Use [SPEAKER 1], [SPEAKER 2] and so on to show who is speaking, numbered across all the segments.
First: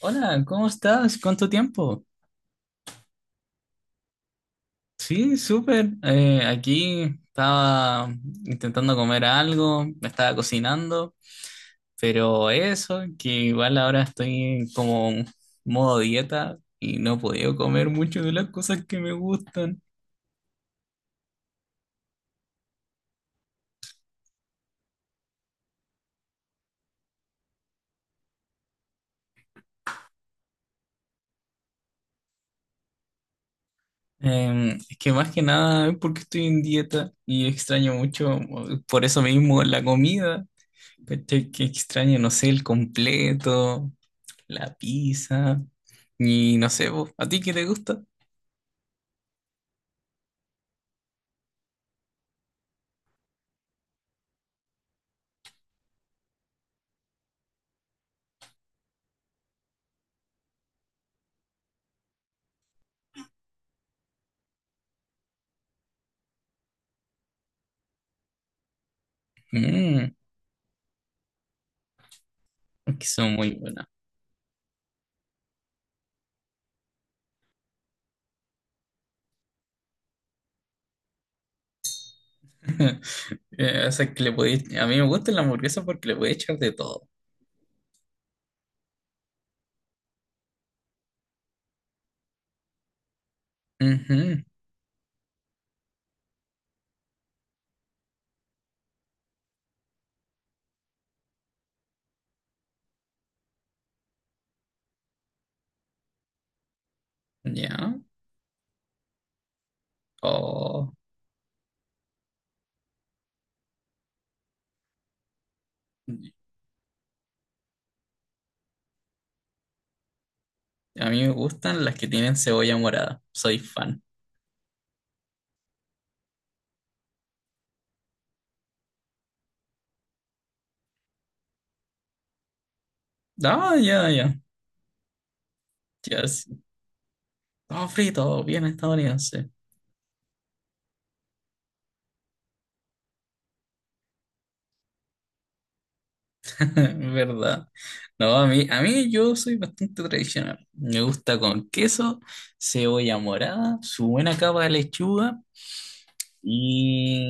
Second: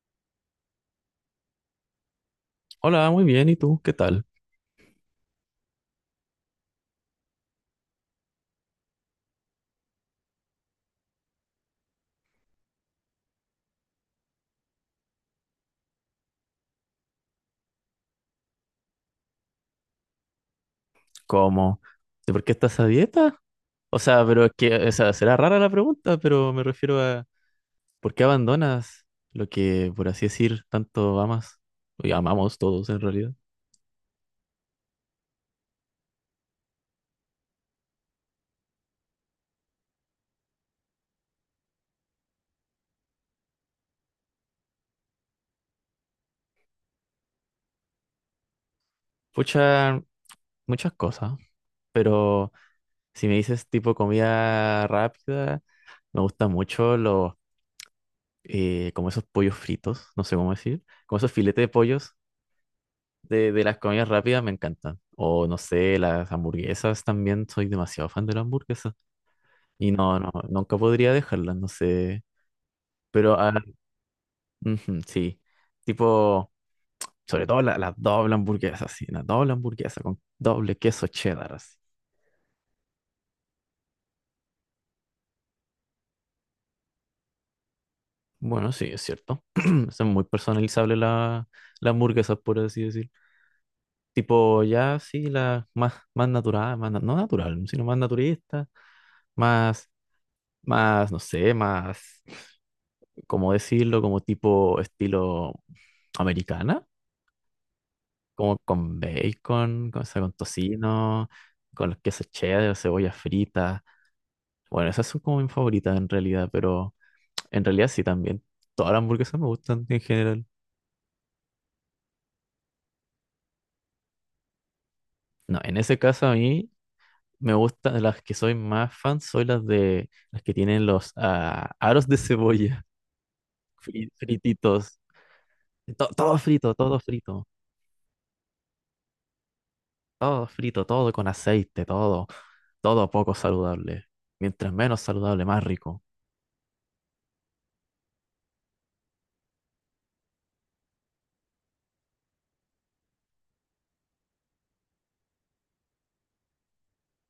[SPEAKER 1] Hola, ¿cómo estás? ¿Cuánto tiempo?
[SPEAKER 2] Hola, muy bien. ¿Y tú? ¿Qué tal?
[SPEAKER 1] Sí, súper. Aquí estaba intentando comer algo, me estaba cocinando, pero eso, que igual ahora estoy en como en modo dieta y no he podido comer mucho de las cosas que me gustan.
[SPEAKER 2] ¿Cómo? ¿De por qué estás a dieta? O sea, pero es que, o sea, será rara la pregunta, pero me refiero a ¿por qué abandonas lo que, por así decir, tanto amas? Y amamos todos en realidad.
[SPEAKER 1] Es que más que nada es porque estoy en dieta y extraño mucho, por eso mismo, la comida. ¿Cachai? Que extraño, no sé, el completo, la pizza. Y no sé, vos, ¿a ti qué te gusta?
[SPEAKER 2] Pucha, muchas cosas, pero si me dices tipo comida rápida, me gustan mucho como esos pollos fritos, no sé cómo decir, como esos filetes de pollos de las comidas rápidas me encantan. O no sé, las hamburguesas también, soy demasiado fan de las hamburguesas. Y
[SPEAKER 1] Mm,
[SPEAKER 2] no, no, nunca podría dejarlas, no sé.
[SPEAKER 1] es que son
[SPEAKER 2] Pero
[SPEAKER 1] muy buenas.
[SPEAKER 2] ujú, sí, tipo, sobre todo la doble hamburguesa sí, la doble hamburguesa con doble queso cheddar, así.
[SPEAKER 1] O sea, que a mí me gusta la hamburguesa porque le puede echar de todo.
[SPEAKER 2] Bueno, sí, es cierto. Son muy personalizables las hamburguesas, por así decir.
[SPEAKER 1] Ujú,
[SPEAKER 2] Tipo, ya sí, la más, más natural, más, no natural, sino más naturista, más, más, no sé, más. Como decirlo, como tipo estilo americana,
[SPEAKER 1] ya.
[SPEAKER 2] como con bacon, o sea, con
[SPEAKER 1] O
[SPEAKER 2] tocino, con los quesos cheddar, o cebolla frita. Bueno, esas son como mis favoritas en realidad, pero en realidad sí también. Todas las hamburguesas me gustan en general.
[SPEAKER 1] a mí me gustan las que tienen cebolla morada. Soy fan.
[SPEAKER 2] No, en ese caso a mí me gustan las que soy más fan, soy las de las que tienen los aros de cebolla
[SPEAKER 1] Ah, ya, ya.
[SPEAKER 2] frititos. To-
[SPEAKER 1] Ya,
[SPEAKER 2] todo
[SPEAKER 1] sí.
[SPEAKER 2] frito, todo frito.
[SPEAKER 1] Todo frito, bien estadounidense.
[SPEAKER 2] Todo frito, todo con aceite, todo poco saludable. Mientras menos saludable, más rico,
[SPEAKER 1] ¿Verdad? No, a mí yo soy bastante tradicional. Me gusta con queso, cebolla morada, su buena capa de lechuga y,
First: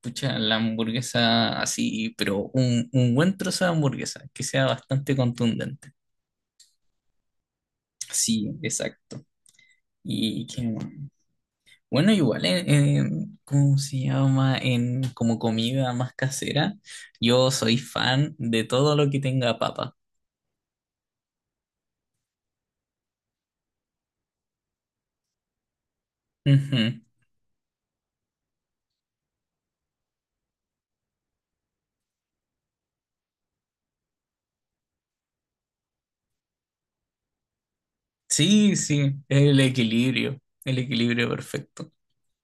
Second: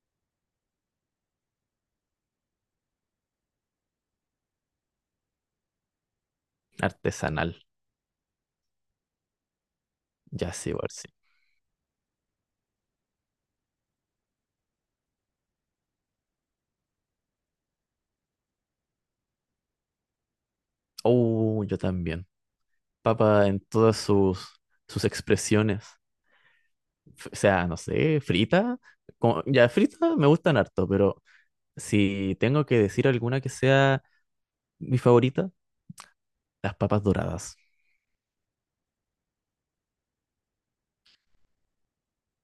[SPEAKER 1] pucha, la hamburguesa así, pero un buen trozo de hamburguesa, que sea bastante contundente.
[SPEAKER 2] artesanal.
[SPEAKER 1] Sí, exacto. Y
[SPEAKER 2] Ya
[SPEAKER 1] qué
[SPEAKER 2] sí,
[SPEAKER 1] más.
[SPEAKER 2] igual sí.
[SPEAKER 1] Bueno, igual ¿cómo se llama? En como comida más casera, yo soy fan de todo lo que tenga papa.
[SPEAKER 2] Oh, yo también. Papa en todas sus expresiones.
[SPEAKER 1] Ujú.
[SPEAKER 2] O sea, no sé, frita. Ya frita me gustan harto, pero si tengo que decir alguna que sea mi favorita, las papas doradas.
[SPEAKER 1] Sí, sí, el equilibrio perfecto.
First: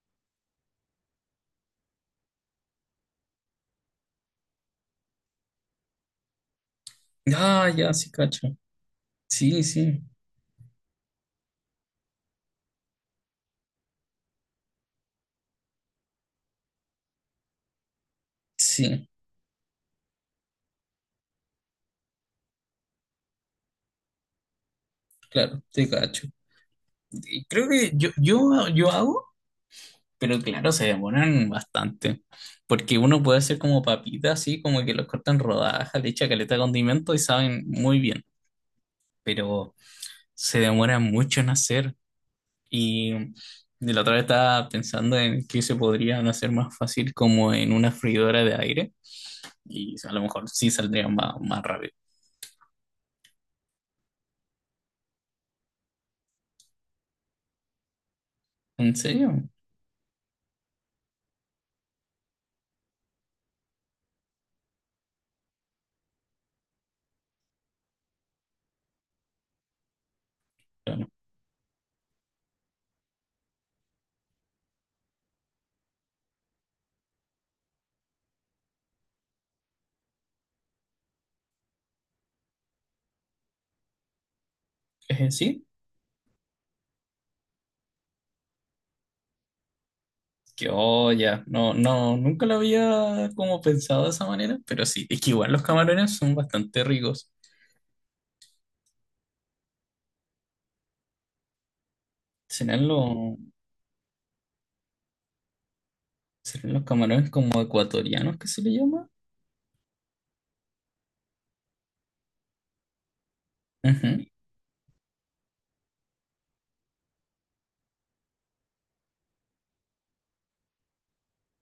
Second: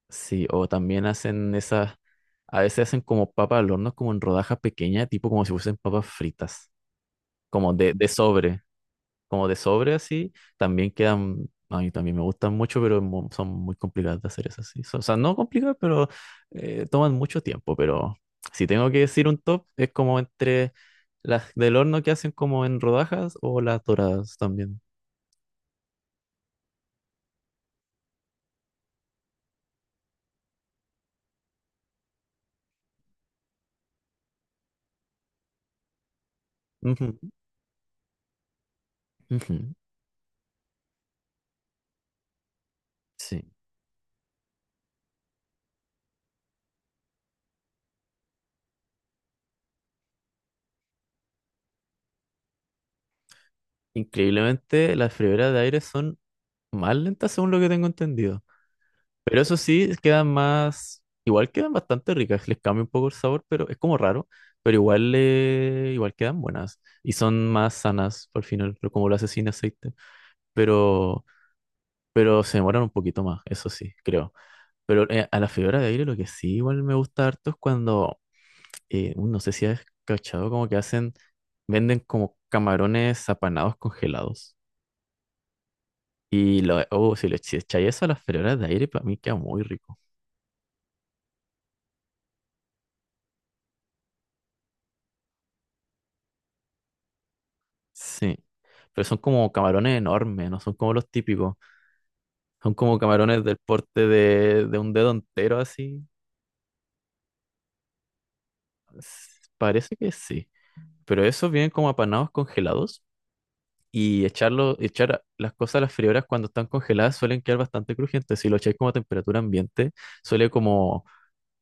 [SPEAKER 2] Sí, o también a veces hacen como papas al horno, como en rodajas pequeñas, tipo como si fuesen papas fritas.
[SPEAKER 1] Ah,
[SPEAKER 2] Como
[SPEAKER 1] ya,
[SPEAKER 2] de
[SPEAKER 1] sí, cacho.
[SPEAKER 2] sobre, como de
[SPEAKER 1] Sí,
[SPEAKER 2] sobre
[SPEAKER 1] sí,
[SPEAKER 2] así, también quedan, a mí también me gustan mucho, pero son muy complicadas de hacer esas así. O sea, no complicadas, pero toman mucho tiempo, pero si tengo que
[SPEAKER 1] sí,
[SPEAKER 2] decir un top, es como entre las del horno que hacen como en rodajas o las doradas también.
[SPEAKER 1] claro, te cacho. Y creo que yo hago, pero claro, se demoran bastante. Porque uno puede hacer como papitas, así como que los cortan rodajas, le echa caleta de
[SPEAKER 2] Ujú,
[SPEAKER 1] condimento y saben muy bien.
[SPEAKER 2] ujú,
[SPEAKER 1] Pero se demoran mucho en hacer. Y
[SPEAKER 2] sí.
[SPEAKER 1] de la otra vez estaba pensando en que se podrían hacer más fácil como en una freidora de aire. Y a lo mejor sí saldrían más rápido.
[SPEAKER 2] Increíblemente, las freidoras de aire son más lentas según lo que tengo entendido.
[SPEAKER 1] ¿En
[SPEAKER 2] Pero
[SPEAKER 1] serio?
[SPEAKER 2] eso sí, quedan más, igual quedan bastante ricas, les cambia un poco el sabor, pero es como raro, pero igual, igual quedan buenas y son más sanas al final, pero como lo hace sin aceite,
[SPEAKER 1] Claro.
[SPEAKER 2] pero, pero se demoran un poquito más, eso sí, creo. Pero a la fibra de aire lo que sí igual me gusta harto es cuando, no sé si has cachado, como que venden como camarones apanados congelados.
[SPEAKER 1] Sí.
[SPEAKER 2] Y lo, oh, si le si echáis eso a las fibras de aire, para mí queda muy rico.
[SPEAKER 1] Que, oh, ya, no, no, nunca lo había como pensado de esa manera, pero sí, es que igual los camarones son bastante ricos.
[SPEAKER 2] Sí, pero son como camarones enormes, no son como los típicos. Son
[SPEAKER 1] ¿Serán
[SPEAKER 2] como
[SPEAKER 1] los,
[SPEAKER 2] camarones del porte de un dedo entero así.
[SPEAKER 1] ¿serán los camarones como ecuatorianos que se le llama?
[SPEAKER 2] S- Parece que sí. Pero esos vienen como apanados congelados y
[SPEAKER 1] Ujú.
[SPEAKER 2] echar las cosas a las freidoras cuando están congeladas suelen quedar bastante crujientes. Si lo echáis como a temperatura ambiente, suele como,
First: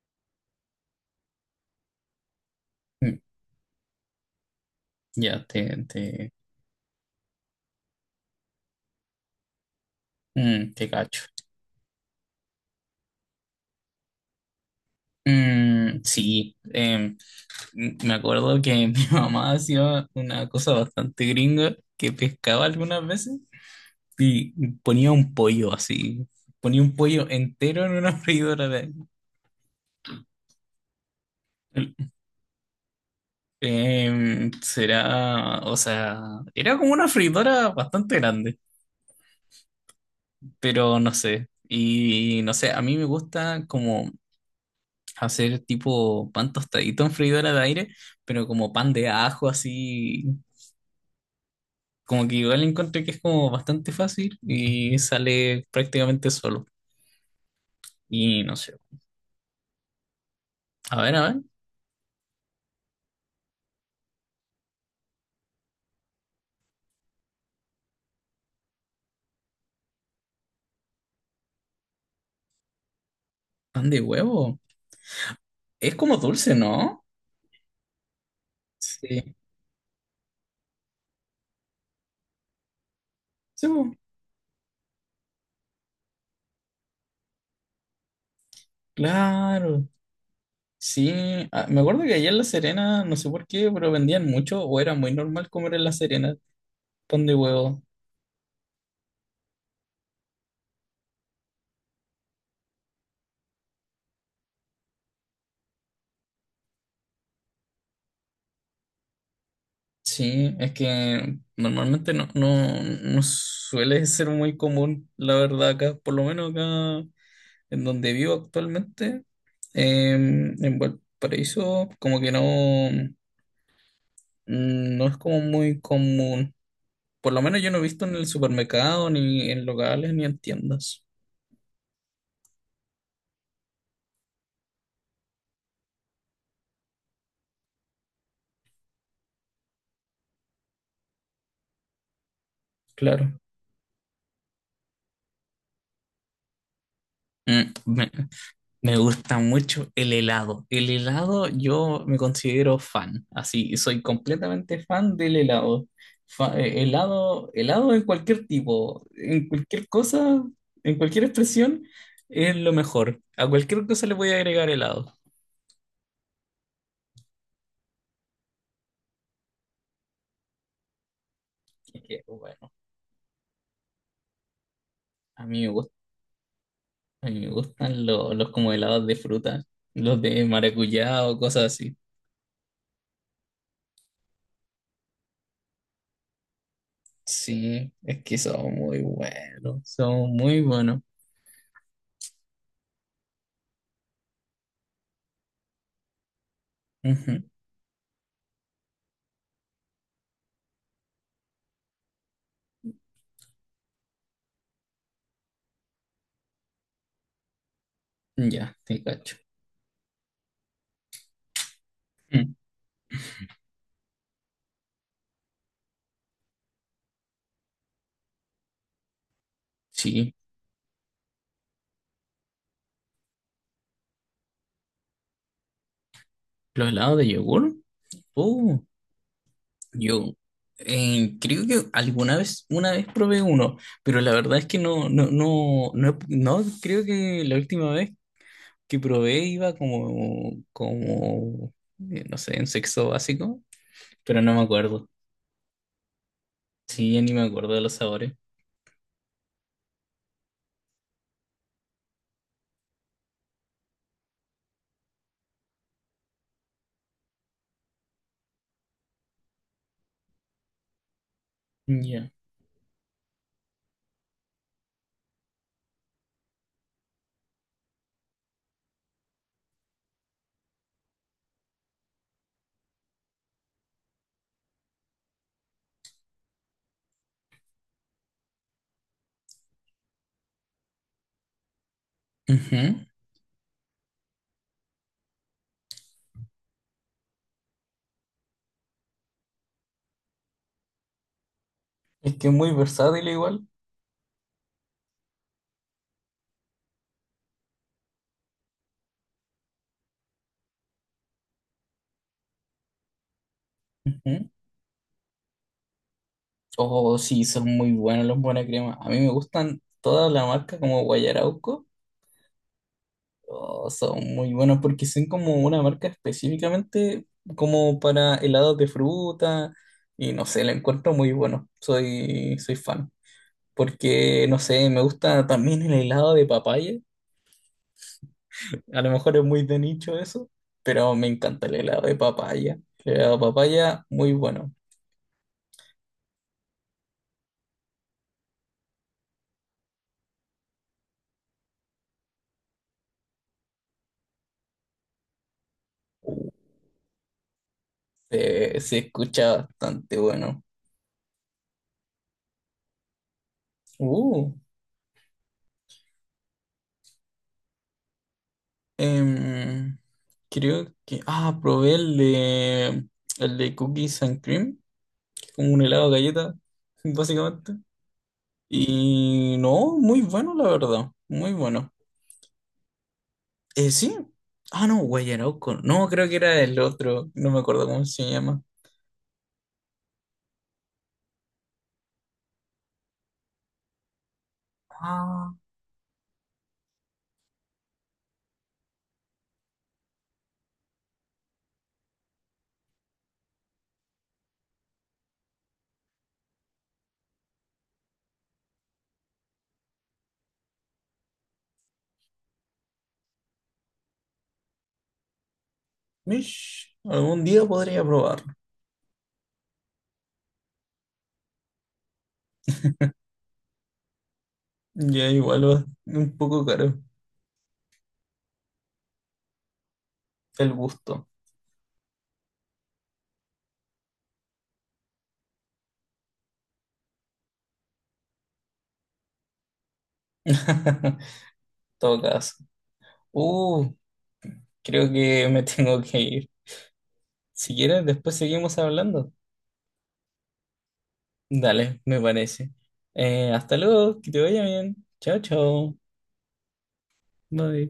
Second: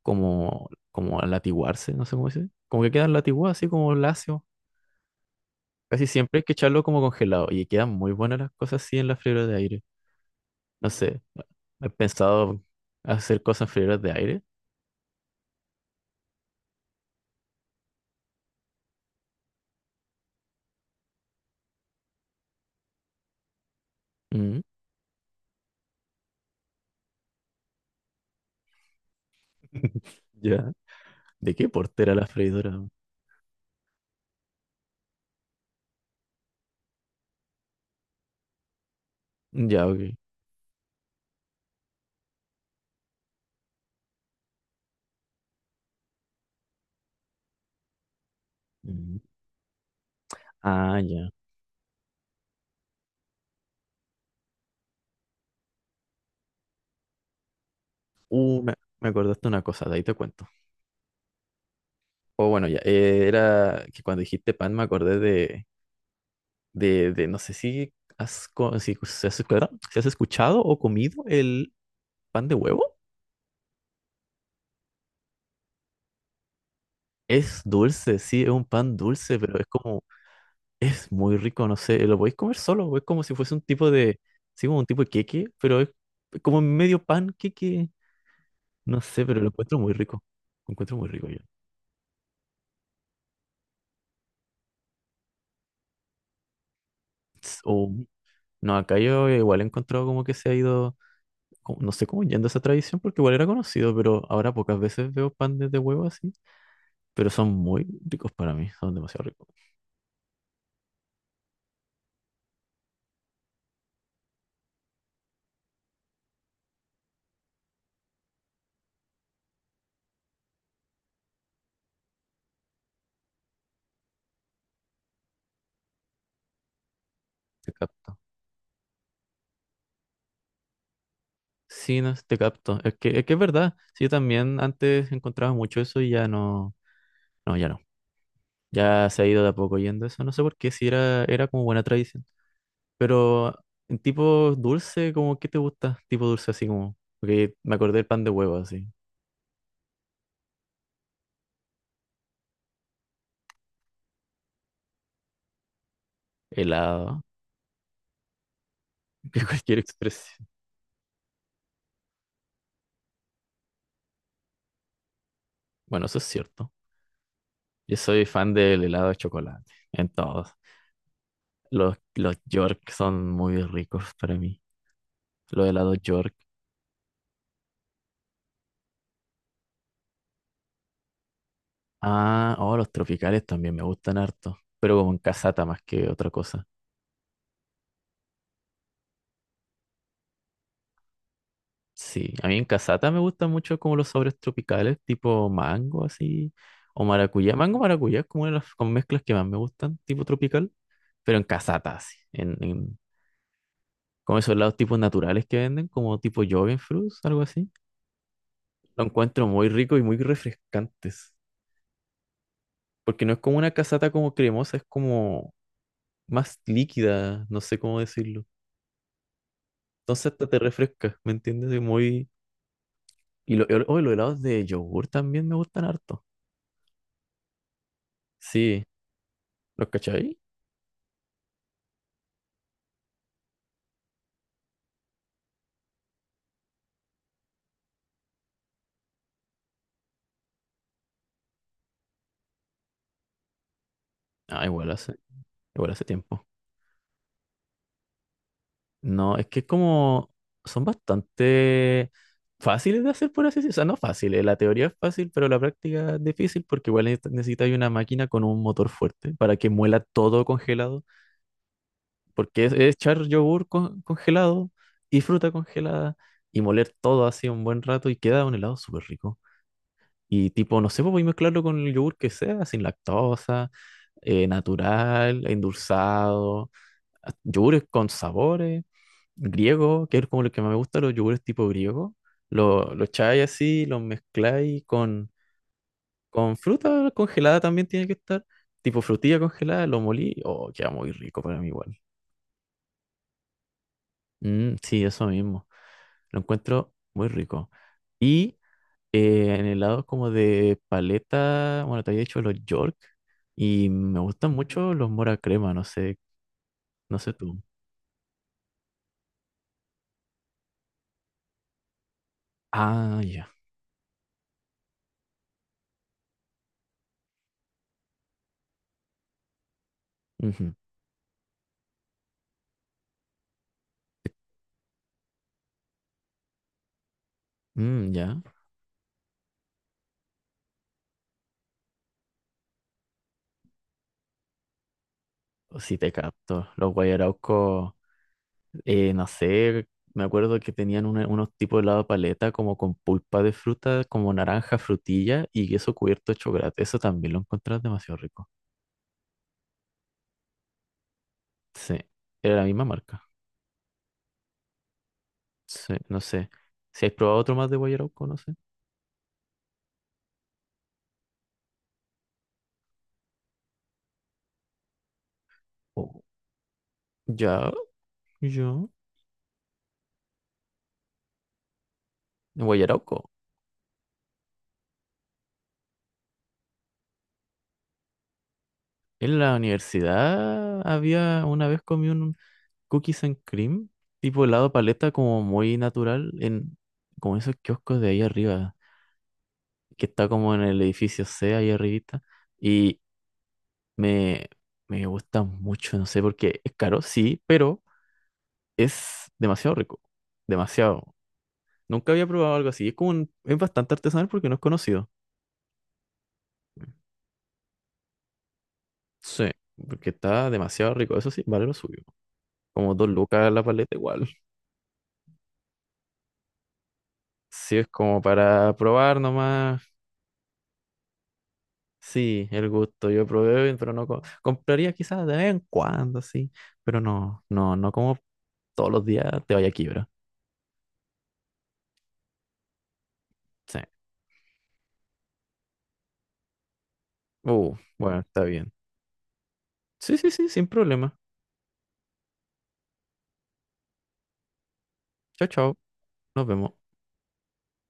[SPEAKER 2] latiguarse, no sé cómo se dice. Como que quedan
[SPEAKER 1] Mm,
[SPEAKER 2] latiguados así como lacio.
[SPEAKER 1] ya,
[SPEAKER 2] Casi siempre hay que echarlo como congelado y quedan muy buenas las cosas así en la freidora de aire.
[SPEAKER 1] mm, te
[SPEAKER 2] No sé,
[SPEAKER 1] cacho.
[SPEAKER 2] he pensado hacer cosas freidoras de aire.
[SPEAKER 1] Mm, sí, mm, me acuerdo que mi mamá hacía una cosa bastante gringa que pescaba algunas veces y
[SPEAKER 2] Mm.
[SPEAKER 1] ponía un pollo así, ponía un pollo entero en una
[SPEAKER 2] Ya. ¿De qué portera la freidora?
[SPEAKER 1] Será, o sea, era como una freidora bastante grande,
[SPEAKER 2] Ya, ok.
[SPEAKER 1] pero no sé. Y no sé, a mí me gusta como hacer tipo pan tostadito en freidora de aire, pero como pan de
[SPEAKER 2] Mm.
[SPEAKER 1] ajo así,
[SPEAKER 2] Ah, ya.
[SPEAKER 1] como que igual encontré que es como bastante fácil y sale prácticamente solo. Y no
[SPEAKER 2] Uh, me,
[SPEAKER 1] sé,
[SPEAKER 2] me acordaste una cosa, de ahí te cuento.
[SPEAKER 1] a ver,
[SPEAKER 2] O bueno, ya. Era que cuando dijiste pan me acordé de no sé si has, co- si, si has escuchado si has escuchado o comido el pan de huevo.
[SPEAKER 1] pan de huevo. Es como dulce, ¿no?
[SPEAKER 2] Es dulce, sí, es un pan
[SPEAKER 1] Sí,
[SPEAKER 2] dulce, pero es muy rico, no sé, lo podéis comer solo, es como si fuese un
[SPEAKER 1] sí,
[SPEAKER 2] tipo
[SPEAKER 1] po,
[SPEAKER 2] de, sí, como un tipo de queque, pero es como medio pan queque, no sé, pero lo encuentro
[SPEAKER 1] claro.
[SPEAKER 2] muy rico, lo encuentro muy
[SPEAKER 1] Sí,
[SPEAKER 2] rico yo.
[SPEAKER 1] ah, me acuerdo que allá en La Serena, no sé por qué, pero vendían mucho o era muy normal comer en La Serena pan de huevo.
[SPEAKER 2] O, no, acá yo igual he encontrado como que se ha ido, no sé cómo yendo esa tradición, porque igual era conocido, pero ahora pocas veces veo pan de huevo así, pero son muy ricos para mí, son demasiado ricos.
[SPEAKER 1] Sí, es que normalmente no suele ser muy común, la verdad, por lo menos acá en donde vivo actualmente, en Valparaíso, como que no, no es como muy común. Por lo menos yo
[SPEAKER 2] Te
[SPEAKER 1] no he visto en
[SPEAKER 2] capto.
[SPEAKER 1] el supermercado, ni en locales, ni en tiendas.
[SPEAKER 2] Sí, no, te capto, es que, es verdad, sí, yo también antes encontraba mucho eso y ya no, no, ya no. Ya se ha ido de a poco yendo eso, no sé por qué, si era como buena tradición.
[SPEAKER 1] Claro.
[SPEAKER 2] Pero en tipo dulce, ¿como qué te gusta? Tipo dulce así como, porque
[SPEAKER 1] Mm,
[SPEAKER 2] me acordé del
[SPEAKER 1] me-
[SPEAKER 2] pan de huevo así,
[SPEAKER 1] Me gusta mucho el helado. El helado yo me considero fan, así, soy completamente fan del helado.
[SPEAKER 2] helado,
[SPEAKER 1] Helado, helado en cualquier tipo,
[SPEAKER 2] que
[SPEAKER 1] en
[SPEAKER 2] cualquier
[SPEAKER 1] cualquier cosa,
[SPEAKER 2] expresión.
[SPEAKER 1] en cualquier expresión, es lo mejor. A cualquier cosa le voy a agregar helado.
[SPEAKER 2] Bueno, eso es cierto. Yo soy fan del helado de chocolate, en todos. Los,
[SPEAKER 1] Y que,
[SPEAKER 2] los
[SPEAKER 1] bueno,
[SPEAKER 2] York son muy ricos para mí.
[SPEAKER 1] a mí
[SPEAKER 2] Los
[SPEAKER 1] me gusta,
[SPEAKER 2] helados York.
[SPEAKER 1] a mí me gustan los como helados de fruta, los de maracuyá o cosas así.
[SPEAKER 2] Oh, los tropicales también me gustan harto, pero como en casata más que otra cosa.
[SPEAKER 1] Sí, es que son muy buenos, son muy buenos.
[SPEAKER 2] Sí, a mí en casata me gustan mucho como los sabores tropicales, tipo mango así, o
[SPEAKER 1] Ujú,
[SPEAKER 2] maracuyá. Mango maracuyá es como una de las como mezclas que más me gustan, tipo tropical, pero en casata así, como esos lados tipos naturales que venden, como tipo fruits, algo así.
[SPEAKER 1] ya, te
[SPEAKER 2] Lo
[SPEAKER 1] cacho.
[SPEAKER 2] encuentro muy rico y muy refrescantes,
[SPEAKER 1] Mm.
[SPEAKER 2] porque no es como una casata como cremosa, es como más líquida, no sé cómo decirlo. Entonces
[SPEAKER 1] Sí,
[SPEAKER 2] hasta te refresca, ¿me entiendes? Es muy. Y los helados de yogur también me gustan harto.
[SPEAKER 1] los helados de yogur. Oh,
[SPEAKER 2] Sí, ¿los
[SPEAKER 1] yo
[SPEAKER 2] cachai?
[SPEAKER 1] creo que alguna vez, una vez probé uno, pero la verdad es que no, no, creo que la última vez que probé iba como, como, no sé, en sexto básico, pero no me
[SPEAKER 2] Ah, igual
[SPEAKER 1] acuerdo.
[SPEAKER 2] igual hace tiempo.
[SPEAKER 1] Sí, ya ni me acuerdo de los sabores.
[SPEAKER 2] No, es que es como son bastante fáciles de hacer, por así decirlo. O sea, no fáciles, la teoría es fácil, pero la práctica es difícil porque igual necesitas una máquina con un motor fuerte para que muela todo congelado.
[SPEAKER 1] Ya.
[SPEAKER 2] Porque es echar yogur congelado y fruta congelada y moler todo así un buen rato y queda un helado súper rico. Y tipo, no sé, pues voy a mezclarlo con el yogur que sea, sin lactosa, natural, endulzado. Yogures con sabores, griegos, que es como lo que más me gusta, los yogures tipo griego. Lo,
[SPEAKER 1] Ujú.
[SPEAKER 2] lo echáis así, los mezcláis con fruta congelada también tiene que estar, tipo frutilla congelada, lo molí, queda muy rico para mí igual.
[SPEAKER 1] Es que es muy versátil igual.
[SPEAKER 2] Mm, sí, eso mismo, lo encuentro muy rico. Y en helado como de paleta, bueno, te había dicho los York, y me
[SPEAKER 1] Ujú.
[SPEAKER 2] gustan mucho los mora crema, no sé,
[SPEAKER 1] Oh,
[SPEAKER 2] no sé
[SPEAKER 1] sí,
[SPEAKER 2] tú.
[SPEAKER 1] son muy buenos los buena crema. A mí me gustan toda la marca como Guayarauco.
[SPEAKER 2] Ah, ya.
[SPEAKER 1] Oh, son muy buenos porque son como una marca específicamente como para helados de fruta y no sé, la
[SPEAKER 2] Ujú,
[SPEAKER 1] encuentro muy bueno. Soy, soy fan. Porque, no sé, me gusta también el helado de papaya.
[SPEAKER 2] mm, ya.
[SPEAKER 1] A lo mejor es muy de nicho eso, pero me encanta el helado de papaya. El helado de papaya, muy bueno.
[SPEAKER 2] Si te capto. Los guayaraucos, no sé, me acuerdo que tenían unos tipos de helado de paleta como con pulpa de fruta, como naranja, frutilla y queso cubierto de chocolate. Eso también lo encontrás demasiado rico.
[SPEAKER 1] Se escucha bastante bueno.
[SPEAKER 2] Sí, era la misma marca.
[SPEAKER 1] Uh,
[SPEAKER 2] Sí, no sé. Si has probado otro más de guayarauco, no sé.
[SPEAKER 1] em, creo que... Ah, probé el de cookies and cream, como un helado de
[SPEAKER 2] Oh,
[SPEAKER 1] galleta,
[SPEAKER 2] ya,
[SPEAKER 1] básicamente.
[SPEAKER 2] ya.
[SPEAKER 1] Y no, muy bueno, la verdad, muy bueno.
[SPEAKER 2] Guayarauco.
[SPEAKER 1] Sí. Ah, no, Guayarauco. No, creo que era el otro, no me acuerdo cómo se llama.
[SPEAKER 2] En la universidad había una vez comí un cookies and cream, tipo helado de paleta como
[SPEAKER 1] Ah,
[SPEAKER 2] muy natural en como esos kioscos de ahí arriba. Que está como en el edificio C ahí arribita y me, me gusta mucho, no sé por qué, es caro, sí, pero es demasiado rico, demasiado. Nunca había probado algo así, es como es bastante artesanal porque no es conocido.
[SPEAKER 1] mish, algún día podría probarlo.
[SPEAKER 2] Sí, porque está demasiado rico, eso sí, vale lo suyo. Como 2 lucas la paleta igual.
[SPEAKER 1] Ya igual va un poco caro
[SPEAKER 2] Sí, es como para probar nomás.
[SPEAKER 1] el gusto.
[SPEAKER 2] Sí, el gusto, yo probé, pero no compraría quizás de vez en cuando, sí, pero no, no, no como todos los días te vaya a quiebra.
[SPEAKER 1] En todo caso.
[SPEAKER 2] Sí.
[SPEAKER 1] Uh, creo que me tengo que ir. Si quieres,
[SPEAKER 2] Bueno,
[SPEAKER 1] después
[SPEAKER 2] está bien.
[SPEAKER 1] seguimos hablando.
[SPEAKER 2] Sí, sí, sí, sin problema.
[SPEAKER 1] Dale, me parece. Hasta luego, que te vaya bien. Chao,
[SPEAKER 2] Chao, chao.
[SPEAKER 1] chao.
[SPEAKER 2] Nos vemos.
[SPEAKER 1] Bye.